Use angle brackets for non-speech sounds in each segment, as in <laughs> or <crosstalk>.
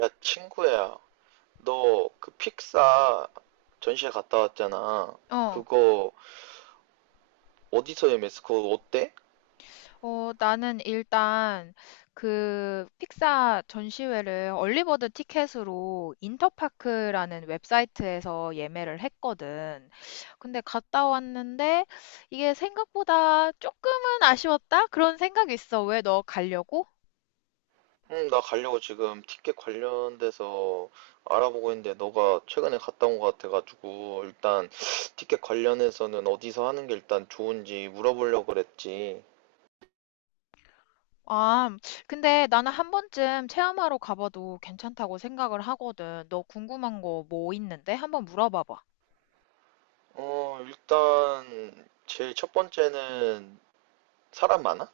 야, 친구야, 너 그 픽사 전시회 갔다 왔잖아. 어, 그거 어디서 예매했어? 그거 어때? 어, 나는 일단 그 픽사 전시회를 얼리버드 티켓으로 인터파크라는 웹사이트에서 예매를 했거든. 근데 갔다 왔는데 이게 생각보다 조금은 아쉬웠다? 그런 생각이 있어. 왜, 너 가려고? 응, 나 가려고 지금 티켓 관련돼서 알아보고 있는데 너가 최근에 갔다 온 것 같아가지고 일단 티켓 관련해서는 어디서 하는 게 일단 좋은지 물어보려고 그랬지. 아, 근데 나는 한 번쯤 체험하러 가봐도 괜찮다고 생각을 하거든. 너 궁금한 거 뭐 있는데? 한번 물어봐봐. 일단 제일 첫 번째는 사람 많아?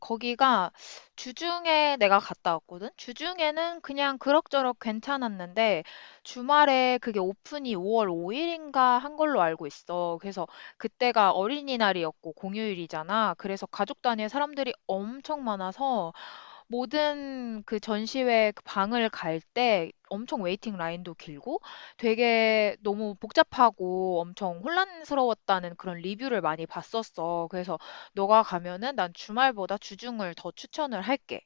거기가 주중에 내가 갔다 왔거든? 주중에는 그냥 그럭저럭 괜찮았는데, 주말에 그게 오픈이 5월 5일인가 한 걸로 알고 있어. 그래서 그때가 어린이날이었고 공휴일이잖아. 그래서 가족 단위의 사람들이 엄청 많아서, 모든 그 전시회 그 방을 갈 때 엄청 웨이팅 라인도 길고 되게 너무 복잡하고 엄청 혼란스러웠다는 그런 리뷰를 많이 봤었어. 그래서 너가 가면은 난 주말보다 주중을 더 추천을 할게.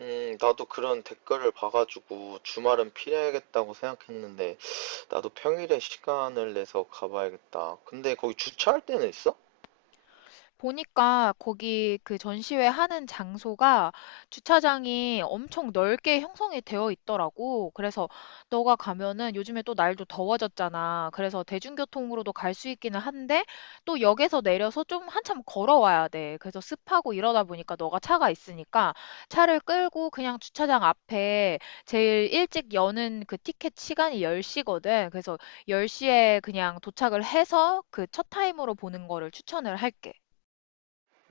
나도 그런 댓글을 봐가지고 주말은 피해야겠다고 생각했는데 나도 평일에 시간을 내서 가봐야겠다. 근데 거기 주차할 데는 있어? 보니까 거기 그 전시회 하는 장소가 주차장이 엄청 넓게 형성이 되어 있더라고. 그래서 너가 가면은 요즘에 또 날도 더워졌잖아. 그래서 대중교통으로도 갈 수 있기는 한데, 또 역에서 내려서 좀 한참 걸어와야 돼. 그래서 습하고 이러다 보니까 너가 차가 있으니까 차를 끌고 그냥 주차장 앞에, 제일 일찍 여는 그 티켓 시간이 10시거든. 그래서 10시에 그냥 도착을 해서 그 첫 타임으로 보는 거를 추천을 할게.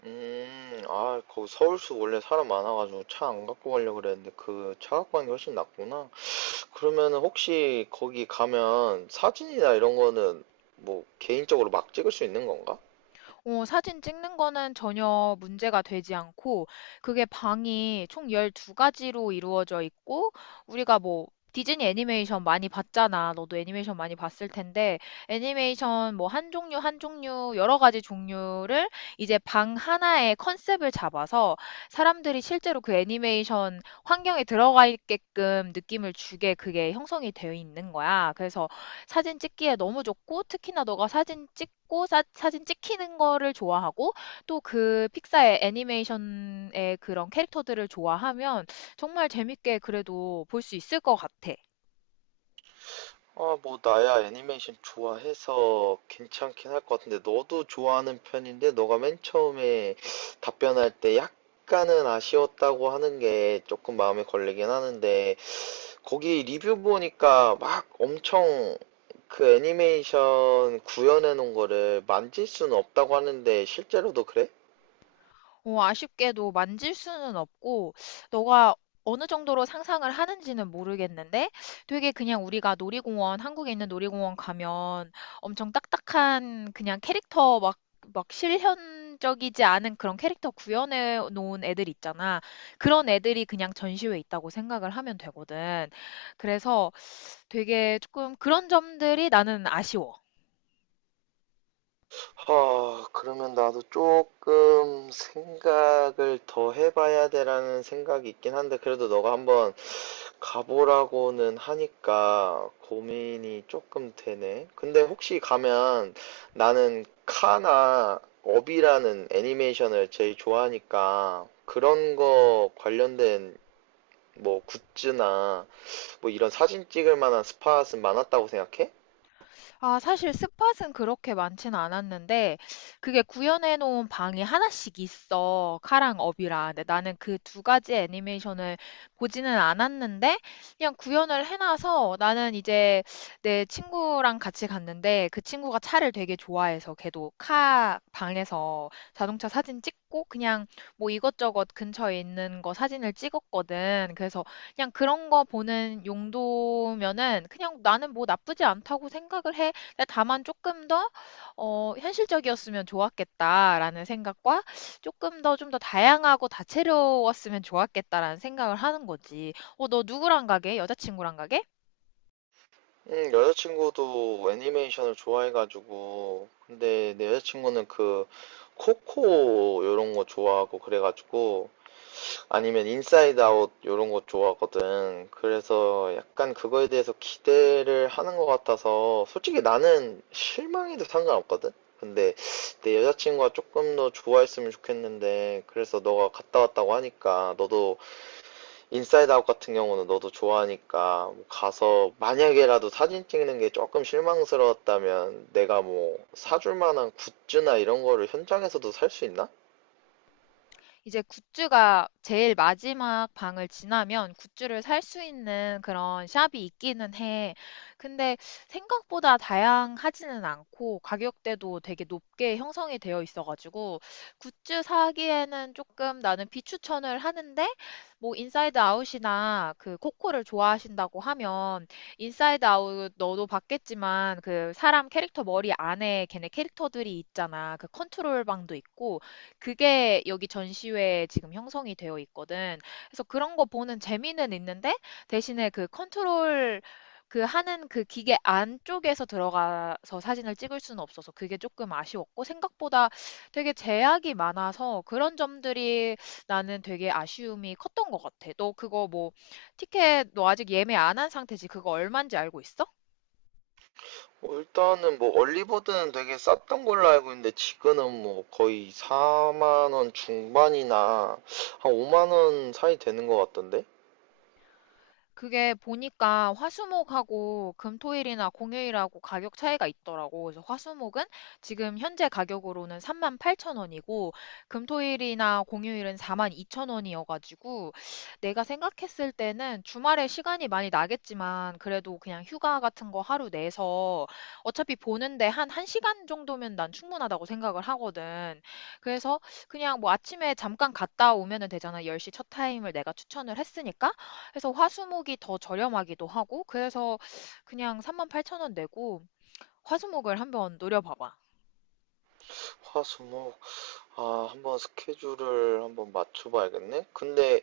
거기 서울수 원래 사람 많아가지고 차 안 갖고 가려고 그랬는데 그 차 갖고 가는 게 훨씬 낫구나. 그러면 혹시 거기 가면 사진이나 이런 거는 뭐 개인적으로 막 찍을 수 있는 건가? 어, 사진 찍는 거는 전혀 문제가 되지 않고, 그게 방이 총 12가지로 이루어져 있고, 우리가 뭐, 디즈니 애니메이션 많이 봤잖아. 너도 애니메이션 많이 봤을 텐데, 애니메이션 뭐 한 종류, 한 종류, 여러 가지 종류를 이제 방 하나의 컨셉을 잡아서 사람들이 실제로 그 애니메이션 환경에 들어가 있게끔 느낌을 주게 그게 형성이 되어 있는 거야. 그래서 사진 찍기에 너무 좋고, 특히나 너가 사진 찍고 사진 찍히는 거를 좋아하고 또 그 픽사의 애니메이션의 그런 캐릭터들을 좋아하면 정말 재밌게 그래도 볼 수 있을 것 같아. 뭐 나야 애니메이션 좋아해서 괜찮긴 할 것 같은데 너도 좋아하는 편인데 너가 맨 처음에 답변할 때 약간은 아쉬웠다고 하는 게 조금 마음에 걸리긴 하는데 거기 리뷰 보니까 막 엄청 그 애니메이션 구현해 놓은 거를 만질 수는 없다고 하는데 실제로도 그래? 어, 아쉽게도 만질 수는 없고, 너가 어느 정도로 상상을 하는지는 모르겠는데, 되게 그냥 우리가 놀이공원, 한국에 있는 놀이공원 가면 엄청 딱딱한 그냥 캐릭터 막, 막 실현적이지 않은 그런 캐릭터 구현해 놓은 애들 있잖아. 그런 애들이 그냥 전시회에 있다고 생각을 하면 되거든. 그래서 되게 조금 그런 점들이 나는 아쉬워. 그러면 나도 조금 생각을 더 해봐야 되라는 생각이 있긴 한데 그래도 너가 한번 가보라고는 하니까 고민이 조금 되네. 근데 혹시 가면 나는 카나 업이라는 애니메이션을 제일 좋아하니까 그런 거 관련된 뭐 굿즈나 뭐 이런 사진 찍을 만한 스팟은 많았다고 생각해? 아, 사실 스팟은 그렇게 많지는 않았는데, 그게 구현해 놓은 방이 하나씩 있어, 카랑 업이라. 근데 나는 그 두 가지 애니메이션을 보지는 않았는데, 그냥 구현을 해놔서 나는 이제 내 친구랑 같이 갔는데, 그 친구가 차를 되게 좋아해서 걔도 카 방에서 자동차 사진 찍고, 그냥 뭐 이것저것 근처에 있는 거 사진을 찍었거든. 그래서 그냥 그런 거 보는 용도면은 그냥 나는 뭐 나쁘지 않다고 생각을 해. 근데 다만 조금 더 '현실적이었으면 좋았겠다.'라는 생각과 조금 더 좀 더 다양하고 다채로웠으면 좋았겠다.'라는 생각을 하는 거지. "어, 너 누구랑 가게? 여자친구랑 가게?" 여자친구도 애니메이션을 좋아해가지고 근데 내 여자친구는 그 코코 요런 거 좋아하고 그래가지고 아니면 인사이드 아웃 요런 거 좋아하거든. 그래서 약간 그거에 대해서 기대를 하는 것 같아서 솔직히 나는 실망해도 상관없거든. 근데 내 여자친구가 조금 더 좋아했으면 좋겠는데, 그래서 너가 갔다 왔다고 하니까 너도, 인사이드 아웃 같은 경우는 너도 좋아하니까 뭐 가서 만약에라도 사진 찍는 게 조금 실망스러웠다면 내가 뭐 사줄 만한 굿즈나 이런 거를 현장에서도 살 수 있나? 이제 굿즈가 제일 마지막 방을 지나면 굿즈를 살 수 있는 그런 샵이 있기는 해. 근데 생각보다 다양하지는 않고 가격대도 되게 높게 형성이 되어 있어가지고 굿즈 사기에는 조금 나는 비추천을 하는데, 뭐 인사이드 아웃이나 그 코코를 좋아하신다고 하면, 인사이드 아웃 너도 봤겠지만 그 사람 캐릭터 머리 안에 걔네 캐릭터들이 있잖아. 그 컨트롤 방도 있고 그게 여기 전시회에 지금 형성이 되어 있거든. 그래서 그런 거 보는 재미는 있는데, 대신에 그 컨트롤 그 하는 그 기계 안쪽에서 들어가서 사진을 찍을 수는 없어서 그게 조금 아쉬웠고, 생각보다 되게 제약이 많아서 그런 점들이 나는 되게 아쉬움이 컸던 것 같아. 너 그거 뭐 티켓 너 아직 예매 안 한 상태지? 그거 얼마인지 알고 있어? 뭐 일단은 뭐 얼리버드는 되게 쌌던 걸로 알고 있는데 지금은 뭐 거의 4만 원 중반이나 한 5만 원 사이 되는 것 같던데? 그게 보니까 화수목하고 금토일이나 공휴일하고 가격 차이가 있더라고. 그래서 화수목은 지금 현재 가격으로는 38,000원이고, 금토일이나 공휴일은 42,000원이어가지고, 내가 생각했을 때는 주말에 시간이 많이 나겠지만 그래도 그냥 휴가 같은 거 하루 내서 어차피 보는데 한 1시간 정도면 난 충분하다고 생각을 하거든. 그래서 그냥 뭐 아침에 잠깐 갔다 오면은 되잖아. 10시 첫 타임을 내가 추천을 했으니까. 해서 화수목이 더 저렴하기도 하고 그래서 그냥 38,000원 내고 화수목을 한번 노려봐봐. 화수목, 한번 스케줄을 한번 맞춰봐야겠네. 근데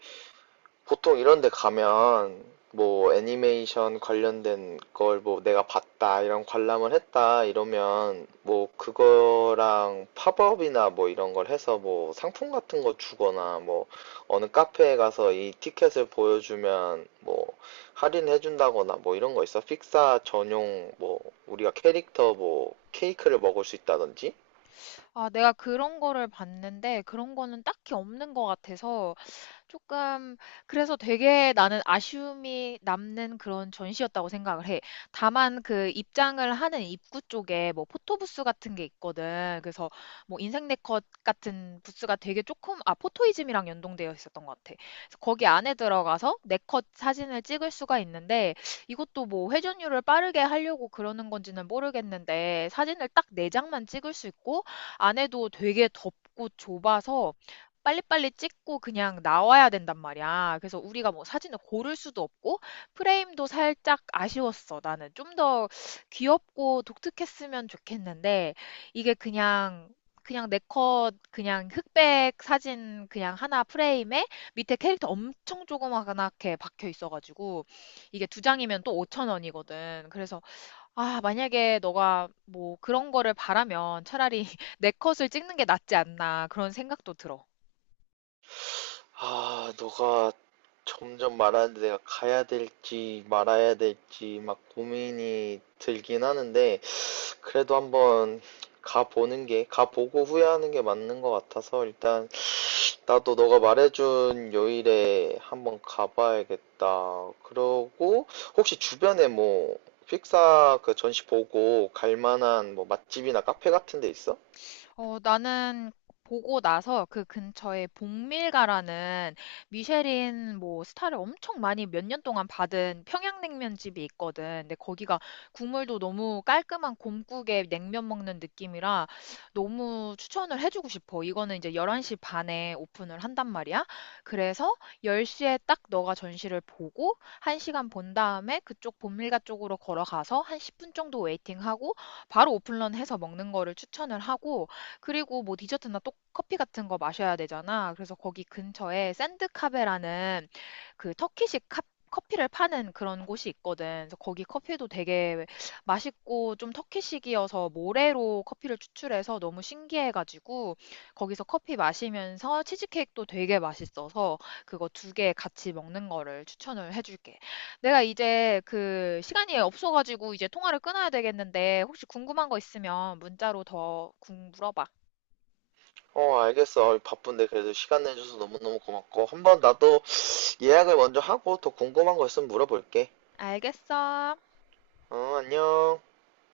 보통 이런 데 가면 뭐 애니메이션 관련된 걸 뭐 내가 봤다 이런 관람을 했다 이러면 뭐 그거랑 팝업이나 뭐 이런 걸 해서 뭐 상품 같은 거 주거나 뭐 어느 카페에 가서 이 티켓을 보여주면 뭐 할인해 준다거나 뭐 이런 거 있어? 픽사 전용 뭐 우리가 캐릭터 뭐 케이크를 먹을 수 있다든지. 아, 내가 그런 거를 봤는데 그런 거는 딱히 없는 것 같아서 조금, 그래서 되게 나는 아쉬움이 남는 그런 전시였다고 생각을 해. 다만 그 입장을 하는 입구 쪽에 뭐 포토부스 같은 게 있거든. 그래서 뭐 인생 네컷 같은 부스가 되게 조금, 아 포토이즘이랑 연동되어 있었던 것 같아. 그래서 거기 안에 들어가서 네컷 사진을 찍을 수가 있는데, 이것도 뭐 회전율을 빠르게 하려고 그러는 건지는 모르겠는데 사진을 딱 4 장만 찍을 수 있고 안에도 되게 덥고 좁아서 빨리빨리 찍고 그냥 나와야 된단 말이야. 그래서 우리가 뭐 사진을 고를 수도 없고 프레임도 살짝 아쉬웠어. 나는 좀 더 귀엽고 독특했으면 좋겠는데, 이게 그냥, 그냥 내 컷 그냥 흑백 사진 그냥 하나 프레임에 밑에 캐릭터 엄청 조그맣게 박혀 있어가지고, 이게 두 장이면 또 5천 원이거든. 그래서 아, 만약에 너가 뭐 그런 거를 바라면 차라리 <laughs> 내 컷을 찍는 게 낫지 않나, 그런 생각도 들어. 너가 점점 말하는데 내가 가야 될지 말아야 될지 막 고민이 들긴 하는데 그래도 한번 가보는 게 가보고 후회하는 게 맞는 것 같아서 일단 나도 너가 말해준 요일에 한번 가봐야겠다. 그러고 혹시 주변에 뭐 픽사 그 전시 보고 갈 만한 뭐 맛집이나 카페 같은 데 있어? 어, 나는 보고 나서 그 근처에 봉밀가라는 미쉐린 뭐 스타를 엄청 많이 몇 년 동안 받은 평양냉면 집이 있거든. 근데 거기가 국물도 너무 깔끔한 곰국에 냉면 먹는 느낌이라 너무 추천을 해주고 싶어. 이거는 이제 11시 반에 오픈을 한단 말이야. 그래서 10시에 딱 너가 전시를 보고 1시간 본 다음에 그쪽 본밀가 쪽으로 걸어가서 한 10분 정도 웨이팅하고 바로 오픈런 해서 먹는 거를 추천을 하고, 그리고 뭐 디저트나 또 커피 같은 거 마셔야 되잖아. 그래서 거기 근처에 샌드카베라는 그 터키식 커피를 파는 그런 곳이 있거든. 그래서 거기 커피도 되게 맛있고 좀 터키식이어서 모래로 커피를 추출해서 너무 신기해가지고 거기서 커피 마시면서 치즈케이크도 되게 맛있어서 그거 두 개 같이 먹는 거를 추천을 해줄게. 내가 이제 그 시간이 없어가지고 이제 통화를 끊어야 되겠는데, 혹시 궁금한 거 있으면 문자로 더 물어봐. 어, 알겠어. 바쁜데 그래도 시간 내줘서 너무너무 고맙고 한번 나도 예약을 먼저 하고 더 궁금한 거 있으면 물어볼게. 알겠어. 어, 안녕.